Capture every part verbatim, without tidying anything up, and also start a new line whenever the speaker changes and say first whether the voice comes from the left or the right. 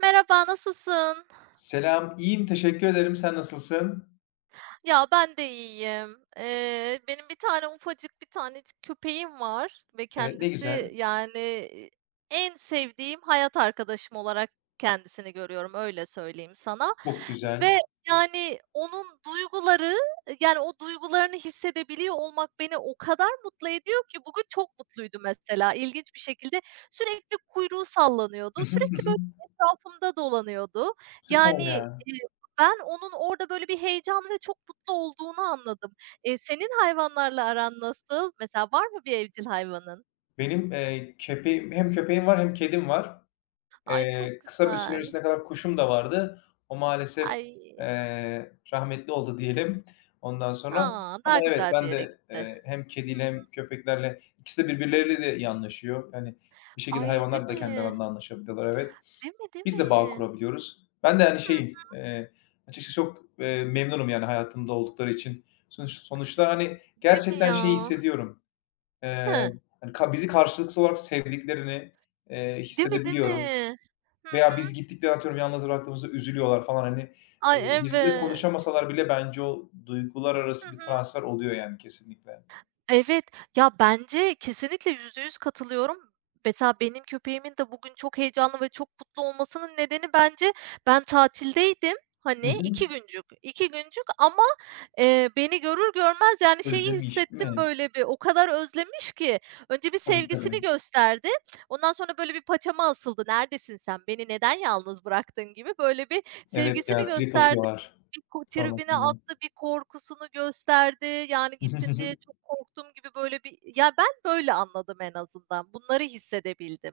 right: Merhaba, nasılsın?
left: Selam, iyiyim, teşekkür ederim. Sen nasılsın?
right: Ya, ben de iyiyim. Eee, benim bir tane ufacık bir tanecik köpeğim var ve
left: Evet, ne güzel,
right: kendisi, yani, e, en sevdiğim hayat arkadaşım olarak kendisini görüyorum, öyle söyleyeyim sana.
left: çok güzel.
right: Ve, yani, onun duyguları, yani, o duygularını hissedebiliyor olmak beni o kadar mutlu ediyor ki bugün çok mutluydu mesela ilginç bir şekilde. Sürekli kuyruğu sallanıyordu,
left: Hı hı, hı
right: sürekli,
left: hı.
right: böyle, etrafımda dolanıyordu.
left: Süper
right: Yani,
left: ya.
right: ben onun orada böyle bir heyecan ve çok mutlu olduğunu anladım. Eee, senin hayvanlarla aran nasıl? Mesela var mı bir evcil hayvanın?
left: Benim, eee, köpeğim Hem köpeğim var hem kedim var.
right: Ay, çok
left: Eee, kısa bir süre
right: güzel.
left: öncesine kadar kuşum da vardı. O maalesef,
right: Ay,
left: eee, rahmetli oldu diyelim ondan sonra.
right: a! Daha
left: Ama evet,
right: güzel bir
left: ben
right: yere
left: de,
right: gitti.
left: eee, hem
right: Hı
left: kediyle
right: hı.
left: hem köpeklerle ikisi de birbirleriyle de iyi anlaşıyor. Yani, bir şekilde
right: Ay, değil
left: hayvanlar da kendi
right: mi?
left: aralarında anlaşabiliyorlar, evet.
right: Değil mi, değil
left: Biz de bağ
right: mi?
left: kurabiliyoruz. Ben de, hani,
right: Hı
left: şeyim,
right: hı.
left: eee, açıkçası çok, eee, memnunum, yani, hayatımda oldukları için. Sonuç sonuçta, hani,
right: Değil mi
left: gerçekten
right: ya?
left: şeyi hissediyorum, eee,
right: Hıh.
left: hani, ka bizi karşılıksız olarak sevdiklerini, eee,
right: Değil mi, değil
left: hissedebiliyorum
right: mi? Hı
left: veya
right: hı.
left: biz gittikleri, atıyorum, yalnız bıraktığımızda üzülüyorlar falan, hani. Eee,
right: Ay,
left: bizle
right: evet.
left: konuşamasalar bile bence o duygular
right: Hı
left: arası bir
right: hı.
left: transfer oluyor, yani, kesinlikle.
right: Evet, ya, bence kesinlikle yüzde yüz katılıyorum. Mesela benim köpeğimin de bugün çok heyecanlı ve çok mutlu olmasının nedeni bence ben tatildeydim,
left: Hı
right: hani,
left: hı.
right: iki güncük, iki güncük ama, eee, beni görür görmez, yani, şeyi
left: Özlemi, iş, değil
right: hissettim
left: mi?
right: böyle bir, o kadar özlemiş ki. Önce bir
left: Tabii, tabii.
right: sevgisini gösterdi, ondan sonra böyle bir paçama asıldı, "Neredesin sen, beni neden yalnız bıraktın?" gibi böyle bir
left: Evet,
right: sevgisini
left: ya, trip
right: gösterdi.
left: atıyorlar
right: Bir ko Tribüne
left: sonrasında.
right: attı, bir korkusunu gösterdi. Yani gittin diye çok korktum gibi böyle bir Ya, ben böyle anladım en azından. Bunları hissedebildim.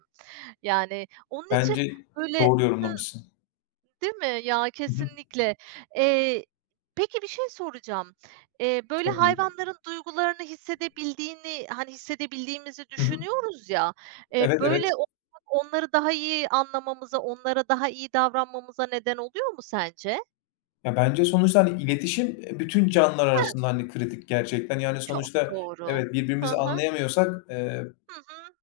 right: Yani onun için
left: Bence
right: böyle.
left: doğru yorumlamışsın.
right: Değil mi? Ya,
left: Hı hı.
right: kesinlikle. Eee, peki bir şey soracağım. Eee, böyle
left: Tabii.
right: hayvanların duygularını hissedebildiğini, hani, hissedebildiğimizi
left: Hı hı.
right: düşünüyoruz ya, eee,
left: Evet,
right: böyle
left: evet.
right: olmak onları daha iyi anlamamıza, onlara daha iyi davranmamıza neden oluyor mu sence?
left: Ya, bence sonuçta, hani, iletişim, eee, bütün canlılar
right: Hıh,
left: arasında, hani, kritik gerçekten. Yani,
right: çok
left: sonuçta
right: doğru.
left: evet,
right: Hı
left: birbirimizi
right: hı.
left: anlayamıyorsak, eee
right: Hı hı.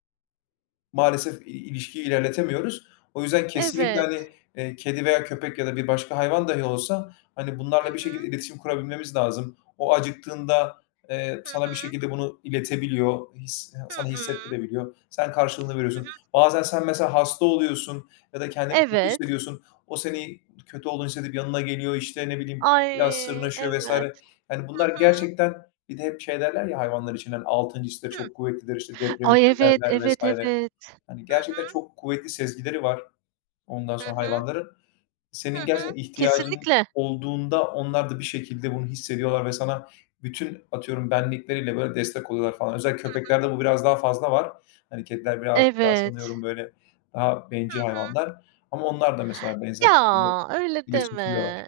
left: maalesef i ilişkiyi ilerletemiyoruz. O yüzden kesinlikle,
right: Evet.
left: hani, eee, kedi veya köpek ya da bir başka hayvan dahi olsa, hani,
right: Hı
left: bunlarla bir şekilde
right: hı.
left: iletişim kurabilmemiz lazım. O acıktığında, eee,
right: Hı
left: sana bir
right: hı.
left: şekilde bunu iletebiliyor, his
right: Hı
left: sana
right: hı.
left: hissettirebiliyor. Sen karşılığını
right: Hı hı.
left: veriyorsun. Bazen sen mesela hasta oluyorsun ya da kendini kötü
right: Evet.
left: hissediyorsun. O seni kötü olduğunu hissedip yanına geliyor, işte, ne bileyim, biraz
right: Ay,
left: sırnaşıyor vesaire.
right: evet.
left: Yani, bunlar
right: Hı hı.
left: gerçekten bir de hep şey derler ya hayvanlar için, hani, altıncı hisleri
right: Hı.
left: çok kuvvetlidir, işte, deprem
right: Ay, evet,
left: hissederler
right: evet,
left: vesaire.
right: evet.
left: Hani,
right: Hı
left: gerçekten
right: hı.
left: çok kuvvetli sezgileri var ondan sonra
right: Hı hı.
left: hayvanların.
right: Hı
left: Senin
right: hı.
left: gerçekten ihtiyacın
right: Kesinlikle.
left: olduğunda onlar da bir şekilde bunu hissediyorlar ve sana bütün, atıyorum, benlikleriyle, böyle, destek oluyorlar falan. Özellikle köpeklerde bu biraz daha fazla var. Hani, kediler birazcık daha
right: Evet.
left: sanıyorum, böyle, daha
right: Hı hı.
left: bencil
right: Evet. Hı hı.
left: hayvanlar ama onlar da mesela benzer şekilde
right: Ya, öyle
left: iletişim kuruyorlar.
right: deme.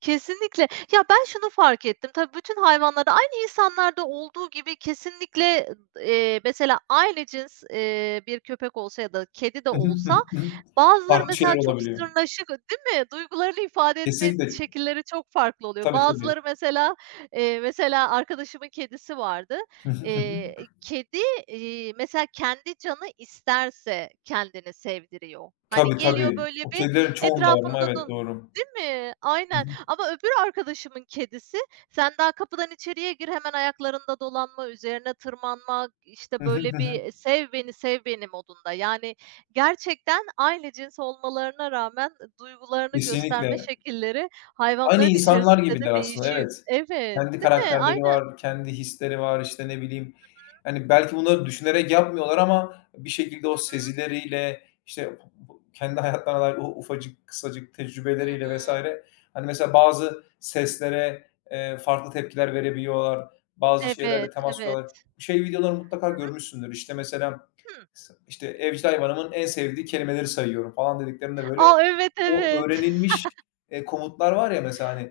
right: Kesinlikle. Ya, ben şunu fark ettim, tabii bütün hayvanlarda, aynı insanlarda olduğu gibi kesinlikle, eee, mesela aynı cins, eee, bir köpek olsa ya da kedi de
left: Hı hı. Hı hı.
right: olsa
left: Hı hı.
right: bazıları
left: Farklı şeyler
right: mesela çok
left: olabiliyor.
right: sırnaşık, değil mi? Duygularını ifade etme
left: Kesinlikle.
right: şekilleri çok farklı oluyor.
left: Tabii, tabii.
right: Bazıları mesela, eee, mesela arkadaşımın kedisi vardı.
left: Hı hı. Hı hı.
right: Eee, kedi, iii, mesela kendi canı isterse kendini sevdiriyor. Hani,
left: Tabii,
right: geliyor
left: tabii.
right: böyle
left: O
right: bir
left: kedilerin çoğunda var ama
right: etrafında
left: evet,
right: da.
left: doğru.
right: Değil mi?
left: Hı
right: Aynen.
left: hı.
right: Ama öbür arkadaşımın kedisi, "Sen daha kapıdan içeriye gir, hemen ayaklarında dolanma, üzerine tırmanma, işte,
left: Hı hı. Hı
right: böyle bir
left: hı.
right: e, sev beni, sev beni modunda." Yani gerçekten aynı cins olmalarına rağmen duygularını gösterme
left: Kesinlikle.
right: şekilleri
left: Aynı
right: hayvanların
left: insanlar
right: içerisinde de
left: gibiler aslında,
right: değişiyor.
left: evet.
right: Evet,
left: Kendi
right: değil mi?
left: karakterleri
right: Aynı
left: var, kendi hisleri var, işte, ne bileyim, hani, belki bunları düşünerek yapmıyorlar ama bir şekilde o
right: Hı hı.
left: sezileriyle, işte, kendi hayatlarına dair o ufacık, kısacık
right: Hı
left: tecrübeleriyle
right: hı.
left: vesaire Hani, mesela bazı seslere, eee, farklı tepkiler verebiliyorlar, bazı şeylerle
right: Evet,
left: temas
right: evet.
left: kuruyorlar. Bu şey videolarını mutlaka görmüşsündür. İşte, mesela,
right: Hımm.
left: s işte, evcil hayvanımın en sevdiği kelimeleri sayıyorum falan dediklerinde böyle
right: A, evet,
left: o
right: evet.
left: öğrenilmiş, eee, komutlar var ya mesela, hani,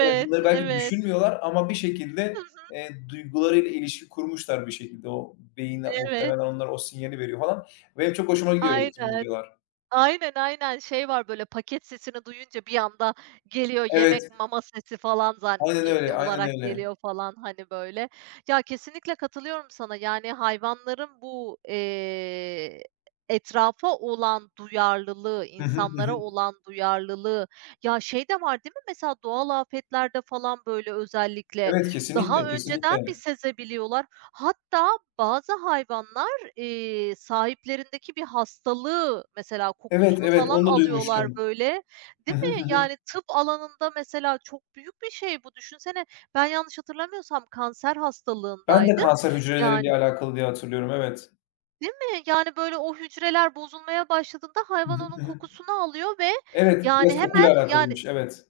left: evet, bunları belki
right: evet.
left: düşünmüyorlar ama bir
right: Hı
left: şekilde,
right: hı.
left: eee, duygularıyla ilişki kurmuşlar bir şekilde. O beyin
right: Evet,
left: muhtemelen onlara o sinyali veriyor falan. Benim çok hoşuma gidiyor öyle bütün
right: aynen.
left: videolar.
right: Aynen, aynen. Şey var, böyle, paket sesini duyunca bir anda geliyor
left: Evet,
right: yemek, mama sesi falan zan
left: aynen
right: ge de
left: öyle, aynen
right: olarak
left: öyle.
right: geliyor falan, hani, böyle. Ya, kesinlikle katılıyorum sana. Yani, hayvanların bu, eee, etrafa olan duyarlılığı,
left: Hı hı, hı
right: insanlara
left: hı.
right: olan duyarlılığı. Ya, şey de var değil mi mesela doğal afetlerde falan, böyle, özellikle
left: Evet, kesinlikle,
right: daha önceden bir
left: kesinlikle.
right: sezebiliyorlar. Hatta bazı hayvanlar Eee, sahiplerindeki bir hastalığı mesela
left: Evet,
right: kokusunu
left: evet,
right: falan
left: onu da
right: alıyorlar
left: duymuştum.
right: böyle,
left: Hı
right: değil
left: hı, hı
right: mi?
left: hı.
right: Yani tıp alanında mesela çok büyük bir şey bu. Düşünsene, ben yanlış hatırlamıyorsam kanser
left: Ben de
right: hastalığındaydı.
left: kanser hücreleriyle
right: Yani,
left: alakalı diye hatırlıyorum, evet.
right: değil mi? Yani böyle o hücreler bozulmaya başladığında
left: Hı
right: hayvan onun
left: hı, hı hı.
right: kokusunu alıyor ve
left: Evet,
right: yani
left: biraz
right: hemen
left: kokuyla
right: yani
left: alakalıymış, evet.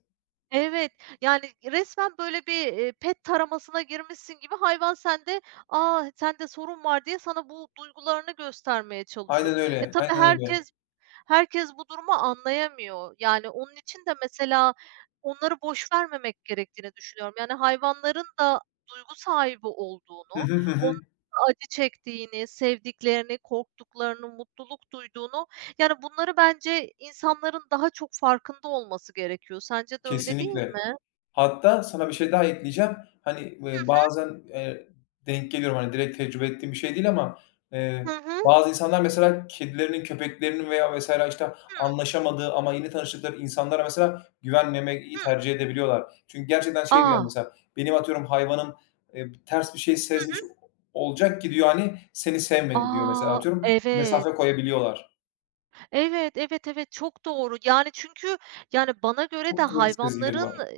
right: Evet, yani resmen böyle bir, eee, pet taramasına girmişsin gibi hayvan sende, "A, sende sorun var." diye sana bu duygularını göstermeye çalışıyor.
left: Aynen
right: E,
left: öyle,
right: tabii
left: aynen öyle.
right: herkes herkes bu durumu anlayamıyor. Yani onun için de mesela onları boş vermemek gerektiğini düşünüyorum. Yani hayvanların da duygu sahibi
left: Hı
right: olduğunu,
left: hı, hı hı.
right: onların da acı çektiğini, sevdiklerini, korktuklarını, mutluluk duyduğunu yani, bunları bence insanların daha çok farkında olması gerekiyor. Sence de öyle değil
left: Kesinlikle.
right: mi?
left: Hatta sana bir şey daha ekleyeceğim. Hani,
right: Hı
left: eee,
right: hı.
left: bazen, eee, denk geliyorum, hani, direkt tecrübe ettiğim bir şey değil ama,
right: Hı
left: eee,
right: hı.
left: bazı insanlar mesela kedilerinin, köpeklerinin veya vesaire işte
right: Hı,
left: anlaşamadığı ama yeni tanıştıkları insanlara mesela güvenmemeyi
right: hı.
left: tercih edebiliyorlar. Çünkü gerçekten şey diyor, yani,
right: A!
left: mesela benim atıyorum hayvanım, eee, ters bir şey
right: Hı hı.
left: sezmiş olacak ki diyor, hani, seni sevmedi diyor mesela
right: A!
left: atıyorum.
right: Evet.
left: Mesafe koyabiliyorlar.
right: Evet, evet, evet, çok doğru. Yani, çünkü, yani, bana göre de
left: Çok kuvvetli sezgileri
right: hayvanların
left: var.
right: e,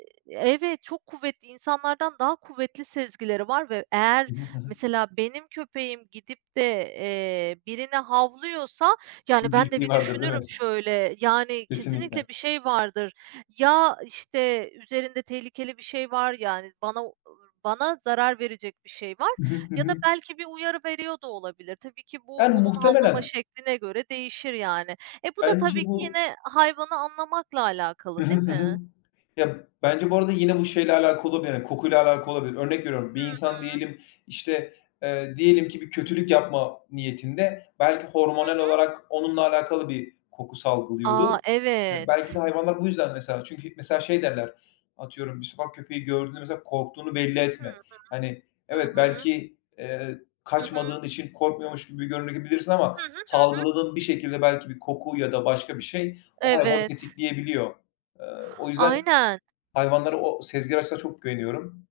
right: Evet, çok kuvvetli, insanlardan daha kuvvetli sezgileri var ve eğer mesela benim köpeğim gidip de, eee, birine havlıyorsa, yani,
left: Bir
right: ben de
left: bildiği
right: bir
left: vardır değil
right: düşünürüm
left: mi?
right: şöyle, yani,
left: Kesinlikle.
right: kesinlikle bir şey vardır. Ya, işte, üzerinde tehlikeli bir şey var, yani, bana bana zarar verecek bir şey var
left: Hı hı. Hı
right: ya da
left: hı.
right: belki bir uyarı veriyor da olabilir. Tabii ki bu
left: Yani
right: onun havlama
left: muhtemelen.
right: şekline göre değişir, yani. E, bu da
left: Bence
right: tabii ki
left: bu.
right: yine hayvanı anlamakla
left: Hı
right: alakalı, değil
left: hı, hı hı.
right: mi?
left: Ya, bence bu arada yine bu şeyle alakalı olabilir, yani, kokuyla alakalı olabilir. Örnek veriyorum, bir insan diyelim, işte, eee, diyelim ki bir kötülük yapma niyetinde belki
right: Hı
left: hormonal
right: hı.
left: olarak onunla alakalı bir koku salgılıyordur.
right: A,
left: Eee, belki de
right: evet.
left: hayvanlar bu yüzden mesela çünkü mesela şey derler, atıyorum, bir sokak köpeği gördüğünde mesela korktuğunu belli etme.
right: Hı.
left: Hani,
right: Hı
left: evet,
right: hı.
left: belki, eee,
right: Hı hı.
left: kaçmadığın için korkmuyormuş gibi görünebilirsin ama
right: Hı hı. Hı hı.
left: salgıladığın bir şekilde belki bir koku ya da başka bir şey o hayvanı
right: Evet.
left: tetikleyebiliyor. Eee, o yüzden
right: Aynen.
left: hayvanlara o sezgi araçlarına çok güveniyorum.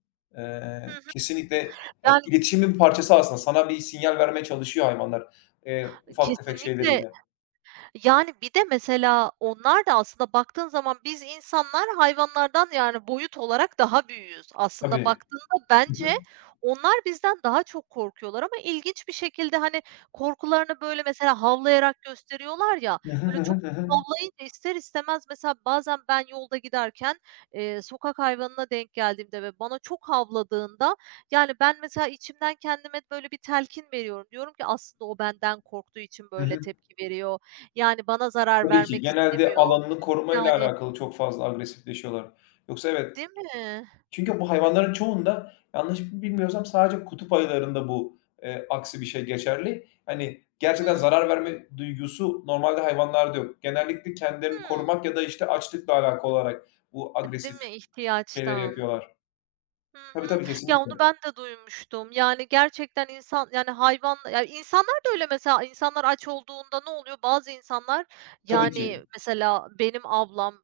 right: Hı
left: Eee,
right: hı.
left: kesinlikle, eee,
right: Yani
left: iletişimin bir parçası aslında. Sana bir sinyal vermeye çalışıyor hayvanlar, eee, ufak tefek
right: kesinlikle.
left: şeyleriyle.
right: Yani, bir de mesela onlar da aslında baktığın zaman biz insanlar hayvanlardan, yani, boyut olarak daha büyüğüz. Aslında
left: Tabii.
right: baktığında bence onlar bizden daha çok korkuyorlar ama ilginç bir şekilde, hani, korkularını, böyle, mesela havlayarak gösteriyorlar ya,
left: Hı hı.
right: böyle,
left: Hı hı,
right: çok
left: hı hı, hı hı.
right: havlayınca ister istemez mesela bazen ben yolda giderken, eee, sokak hayvanına denk geldiğimde ve bana çok havladığında, yani, ben mesela içimden kendime böyle bir telkin veriyorum. Diyorum ki aslında o benden korktuğu için
left: Hı
right: böyle
left: hı.
right: tepki veriyor yani, bana zarar
left: Tabii ki
right: vermek
left: genelde
right: istemiyor.
left: alanını korumayla
right: Yani
left: alakalı çok fazla agresifleşiyorlar. Yoksa evet.
right: Değil mi?
left: Çünkü bu hayvanların çoğunda yanlış bilmiyorsam sadece kutup ayılarında bu, eee, aksi bir şey geçerli. Hani, gerçekten
right: Hı,
left: zarar verme duygusu normalde hayvanlarda yok. Genellikle kendilerini
right: hı.
left: korumak ya da, işte, açlıkla alakalı olarak bu
right: Değil
left: agresif
right: mi
left: şeyleri
right: ihtiyaçtan?
left: yapıyorlar.
right: Hı hı.
left: Tabii, tabii,
right: Ya, onu
left: kesinlikle.
right: ben de duymuştum. Yani, gerçekten insan, yani, hayvan ya, insanlar da öyle mesela. İnsanlar aç olduğunda ne oluyor? Bazı insanlar,
left: Tabii ki.
right: yani, mesela benim ablam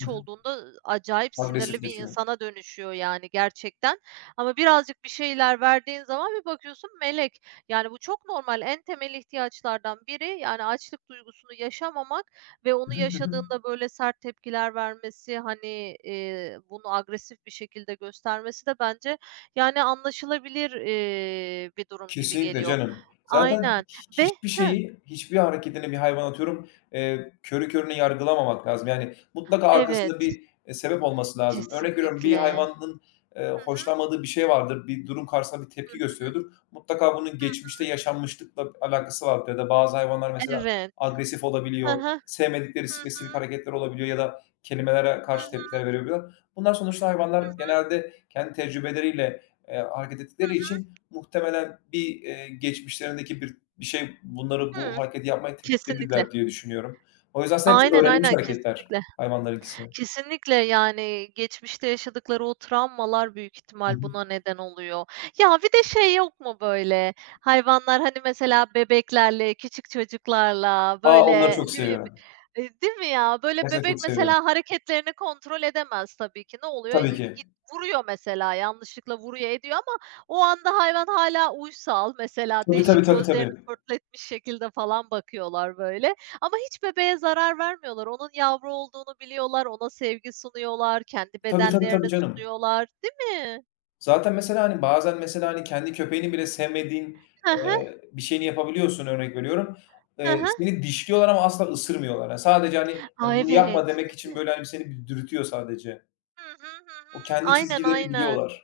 left: Hı hı.
right: olduğunda acayip sinirli bir
left: Agresifleşiyor.
right: insana dönüşüyor, yani, gerçekten. Ama birazcık bir şeyler verdiğin zaman bir bakıyorsun melek. Yani, bu çok normal. En temel ihtiyaçlardan biri, yani, açlık duygusunu yaşamamak ve
left: Hı
right: onu
left: hı. Hı hı.
right: yaşadığında böyle sert tepkiler vermesi, hani, eee, bunu agresif bir şekilde göstermesi de bence, yani, anlaşılabilir, eee, bir durum gibi
left: Kesinlikle
right: geliyor.
left: canım. Zaten
right: Aynen ve
left: hiçbir
right: Heh,
left: şeyi, hiçbir hareketini bir hayvan atıyorum, eee, körü körüne yargılamamak lazım. Yani mutlaka arkasında
right: evet,
left: bir, eee, sebep olması lazım. Örnek veriyorum, bir
right: kesinlikle.
left: hayvanın, eee,
right: Hı hı.
left: hoşlanmadığı bir şey vardır, bir durum karşısında bir
right: Hı
left: tepki gösteriyordur. Mutlaka bunun
right: hı.
left: geçmişte yaşanmışlıkla alakası vardır ya da bazı hayvanlar mesela
right: Evet.
left: agresif
right: Hı
left: olabiliyor,
right: hı.
left: sevmedikleri
right: Hı
left: spesifik
right: hı.
left: hareketler olabiliyor ya da kelimelere
right: Hı
left: karşı
right: hı.
left: tepkiler verebiliyor. Bunlar sonuçta
right: Hı
left: hayvanlar
right: hı.
left: genelde kendi tecrübeleriyle, eee, hareket
right: Hı
left: ettikleri
right: hı.
left: için. Muhtemelen bir, eee, geçmişlerindeki bir bir şey bunları bu
right: Hıı.
left: hareketi yapmaya
right: Kesinlikle.
left: tetiklediler diye düşünüyorum. O yüzden aslında hepsi
right: Aynen,
left: öğrenilmiş
right: aynen,
left: hareketler
right: kesinlikle.
left: hayvanlarınkisi.
right: Kesinlikle, yani, geçmişte yaşadıkları o travmalar büyük
left: Hı
right: ihtimal
left: hı.
right: buna neden oluyor. Ya, bir de şey yok mu böyle, hayvanlar, hani, mesela bebeklerle, küçük çocuklarla,
left: A! Onları
right: böyle,
left: çok
right: ne bileyim,
left: seviyorum.
right: eee, değil mi ya? Böyle
left: Gerçekten
right: bebek
left: çok seviyorum.
right: mesela hareketlerini kontrol edemez tabii ki. Ne oluyor?
left: Tabii
right: Y
left: ki.
right: git Vuruyor mesela, yanlışlıkla vuruyor, ediyor ama o anda hayvan hala uysal. Mesela
left: Tabii, tabii,
right: değişik
left: tabii,
right: gözlerini
left: tabii.
right: pörtletmiş şekilde falan bakıyorlar böyle. Ama hiç bebeğe zarar vermiyorlar. Onun yavru olduğunu biliyorlar, ona sevgi sunuyorlar, kendi
left: Tabii, tabii, tabii
right: bedenlerine
left: canım.
right: sunuyorlar, değil mi?
left: Zaten mesela, hani, bazen mesela, hani, kendi köpeğini bile sevmediğin,
right: Hı hı,
left: eee, bir şeyini yapabiliyorsun örnek veriyorum.
right: hı
left: Eee,
right: hı.
left: seni dişliyorlar ama asla ısırmıyorlar. Yani sadece, hani,
right: A,
left: hani, bunu yapma
right: evet,
left: demek
right: değil
left: için
right: mi?
left: böyle, hani, seni bir dürtüyor sadece.
right: Hı hı, hı
left: O
right: hı.
left: kendi
right: Aynen,
left: çizgilerini
right: aynen.
left: biliyorlar.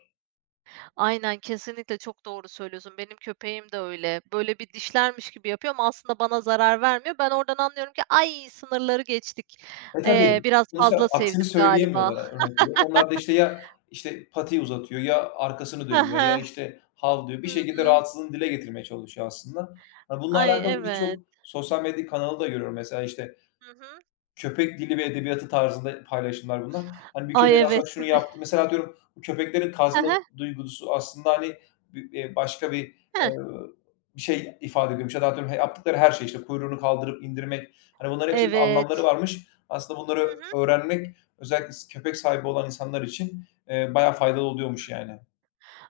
right: Aynen, kesinlikle çok doğru söylüyorsun. Benim köpeğim de öyle. Böyle bir dişlermiş gibi yapıyor ama aslında bana zarar vermiyor. Ben oradan anlıyorum ki, "Ay, sınırları geçtik.
left: E,
right: Eee,
left: tabii.
right: biraz
left: Sonuçta
right: fazla
left: aksini
right: sevdim galiba."
left: söyleyemiyorlar, yani, örnek veriyorum. Onlar da, işte, ya, işte, patiyi uzatıyor ya arkasını
right: Hı
left: dönüyor
right: hı.
left: ya, işte, "hav" diyor. Bir
right: Hı
left: şekilde
right: hı.
left: rahatsızlığını dile getirmeye çalışıyor aslında. Hani, bununla
right: Ay,
left: alakalı birçok
right: evet.
left: sosyal medya kanalı da görüyorum. Mesela, işte,
right: Hı hı.
left: köpek dili ve edebiyatı tarzında paylaşımlar bunlar. Hani bir
right: Ay,
left: köpek
right: evet.
left: aslında şunu yaptı. Mesela diyorum, bu köpeklerin
right: Hı
left: kazma
right: hı.
left: duygusu aslında, hani, bir, eee, başka bir, eee,
right: Heh.
left: bir şey ifade ediyormuş ya da atıyorum yaptıkları her şey, işte, kuyruğunu kaldırıp indirmek, hani, bunların hepsinin anlamları
right: Evet.
left: varmış. Aslında
right: Hı
left: bunları
right: hı.
left: öğrenmek özellikle s köpek sahibi olan insanlar için, eee, bayağı faydalı oluyormuş yani.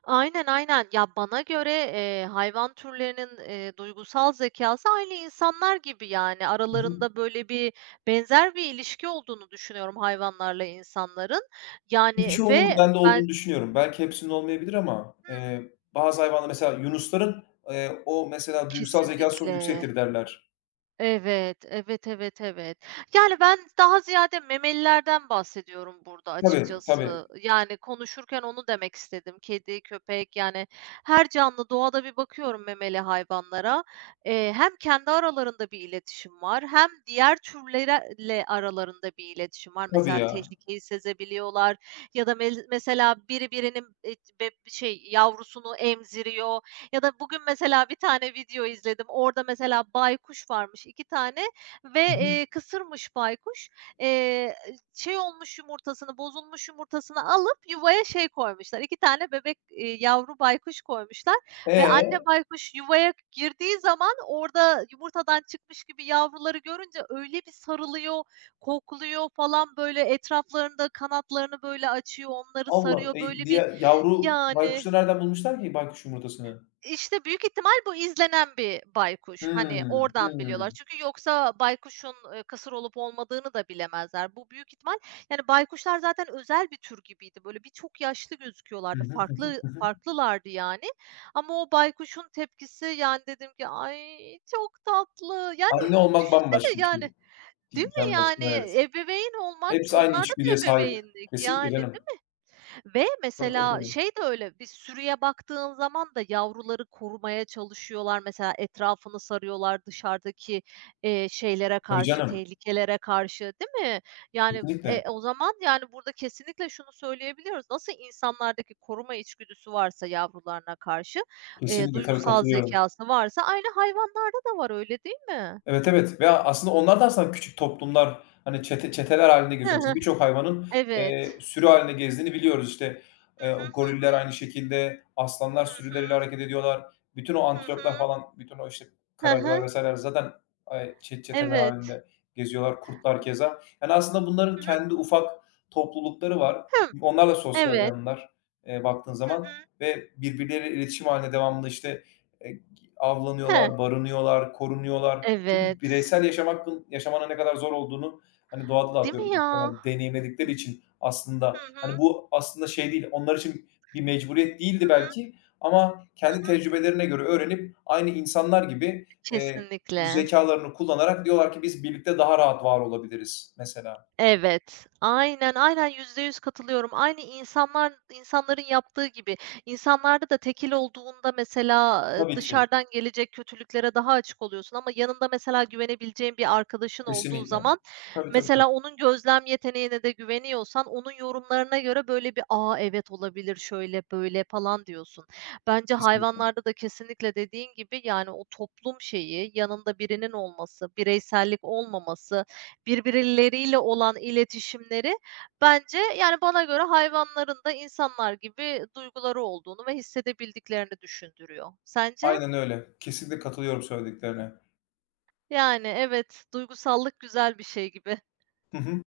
right: Aynen, aynen. Ya, bana göre, eee, hayvan türlerinin, eee, duygusal zekâsı aynı insanlar gibi, yani.
left: Hı hı.
right: Aralarında böyle bir benzer bir ilişki olduğunu düşünüyorum hayvanlarla insanların. Yani
left: Birçoğunun
right: ve
left: bende
right: ben
left: olduğunu düşünüyorum. Belki hepsinin olmayabilir ama,
right: Hı hı.
left: eee, bazı hayvanlar mesela yunusların, eee, o mesela duygusal zekâsı çok
right: Kesinlikle.
left: yüksektir derler.
right: Evet, evet, evet, evet. Yani, ben daha ziyade memelilerden bahsediyorum burada
left: Tabii, tabii,
right: açıkçası. Yani, konuşurken onu demek istedim. Kedi, köpek, yani, her canlı doğada bir bakıyorum memeli hayvanlara. Eee, hem kendi aralarında bir iletişim var hem diğer türlerle aralarında bir iletişim var.
left: tabii
right: Mesela
left: ya.
right: tehlikeyi sezebiliyorlar ya da mez mesela biri birinin, eee, be şey, yavrusunu emziriyor. Ya da bugün mesela bir tane video izledim. Orada mesela baykuş varmış iki tane ve,
left: Hı hı.
right: eee, kısırmış baykuş. Eee, Şey olmuş yumurtasını, bozulmuş yumurtasını alıp yuvaya şey koymuşlar, İki tane bebek, eee, yavru baykuş koymuşlar ve
left: E?
right: anne baykuş yuvaya girdiği zaman orada yumurtadan çıkmış gibi yavruları görünce öyle bir sarılıyor, kokluyor falan, böyle, etraflarında kanatlarını, böyle, açıyor, onları
left: Allah!
right: sarıyor.
left: E,
right: Böyle bir
left: diye yavru
right: yani
left: baykuşu nereden bulmuşlar ki baykuş yumurtasını?
right: işte, büyük ihtimal bu izlenen bir baykuş. Hani,
left: Hımm,
right: oradan biliyorlar.
left: hımm.
right: Çünkü yoksa baykuşun, eee, kısır olup olmadığını da bilemezler. Bu büyük ihtimal Yani, baykuşlar zaten özel bir tür gibiydi. Böyle, bir çok yaşlı
left: Hı
right: gözüküyorlardı.
left: hı, hı hı,
right: Farklı
left: hı hı.
right: farklılardı, yani. Ama o baykuşun tepkisi, yani, dedim ki, "Ay, çok tatlı." Yani,
left: Anne olmak
right: düşünsene,
left: bambaşka bir şey.
right: yani, değil
left: İ
right: mi?
left: Canlısı,
right: Yani,
left: evet.
right: ebeveyn olmak
left: Hepsi aynı
right: onlarda da
left: içgüdüye sahip.
right: ebeveynlik,
left: Kesinlikle
right: yani.
left: canım.
right: Ve
left: Tabii, tabii,
right: mesela
left: tabii.
right: şey de öyle, bir sürüye baktığın zaman da yavruları korumaya çalışıyorlar. Mesela etrafını sarıyorlar dışarıdaki, eee, şeylere
left: Tabii
right: karşı,
left: canım.
right: tehlikelere karşı, değil mi? Yani,
left: Kesinlikle.
right: e, o zaman, yani, burada kesinlikle şunu söyleyebiliyoruz. Nasıl insanlardaki koruma içgüdüsü varsa yavrularına karşı, eee,
left: Kesinlikle. Tabii,
right: duygusal
left: katılıyorum.
right: zekası varsa aynı hayvanlarda da var, öyle değil mi?
left: Evet, evet ve aslında onlar da aslında küçük toplumlar, hani, çete çeteler halinde
right: Hı
left: geziyor.
right: hı.
left: Mesela birçok hayvanın,
right: Evet.
left: eee, sürü halinde gezdiğini biliyoruz. İşte
right: Hı
left: eee,
right: hı,
left: goriller
right: hı
left: aynı şekilde, aslanlar
right: hı.
left: sürüleriyle hareket ediyorlar. Bütün o
right: Hı hı. Hı
left: antiloplar
right: hı.
left: falan, bütün o, işte,
right: Hı
left: karaca'lar
right: hı.
left: vesaire ler zaten, eee, çe çeteler
right: Evet.
left: halinde geziyorlar, kurtlar keza. Yani, aslında
right: Hı
left: bunların
right: hı.
left: kendi ufak toplulukları var.
right: Hımm.
left: Onlar da sosyal
right: Evet.
left: canlılar, eee, baktığın
right: Hı
left: zaman
right: hı.
left: ve birbirleriyle iletişim halinde devamlı, işte, eee,
right: Heh,
left: avlanıyorlar, barınıyorlar, korunuyorlar. Çünkü
right: evet.
left: bireysel yaşam hakkın yaşamanın ne kadar zor olduğunu, hani, doğada da
right: Değil mi
left: atıyorum
right: ya?
left: muhtemelen
right: Hı hı.
left: deneyimledikleri için
right: Hı
left: aslında,
right: hı.
left: hani, bu aslında şey değil, onlar için bir mecburiyet değildi
right: Hı
left: belki ama kendi
right: hı.
left: tecrübelerine göre öğrenip aynı insanlar gibi, eee, bu
right: Kesinlikle.
left: zekâlarını kullanarak diyorlar ki biz birlikte daha rahat var olabiliriz mesela.
right: Evet, aynen, aynen yüzde yüz katılıyorum. Aynı insanlar insanların yaptığı gibi. İnsanlarda da tekil olduğunda mesela, ııı,
left: Tabii ki.
right: dışarıdan gelecek kötülüklere daha açık oluyorsun ama yanında mesela güvenebileceğin bir arkadaşın olduğu
left: Kesinlikle.
right: zaman,
left: Tabii, tabii, tabii.
right: mesela onun gözlem yeteneğine de güveniyorsan onun yorumlarına göre böyle bir, "aa evet olabilir, şöyle böyle." falan diyorsun. Bence
left: Kesinlikle.
right: hayvanlarda da kesinlikle dediğin gibi, yani, o toplum şeyi, yanında birinin olması, bireysellik olmaması. Birbirleriyle olan iletişimleri bence, yani, bana göre hayvanların da insanlar gibi duyguları olduğunu ve hissedebildiklerini düşündürüyor. Sence?
left: Aynen öyle. Kesinlikle katılıyorum söylediklerine.
right: Yani, evet, duygusallık güzel bir şey gibi.
left: Hı hı.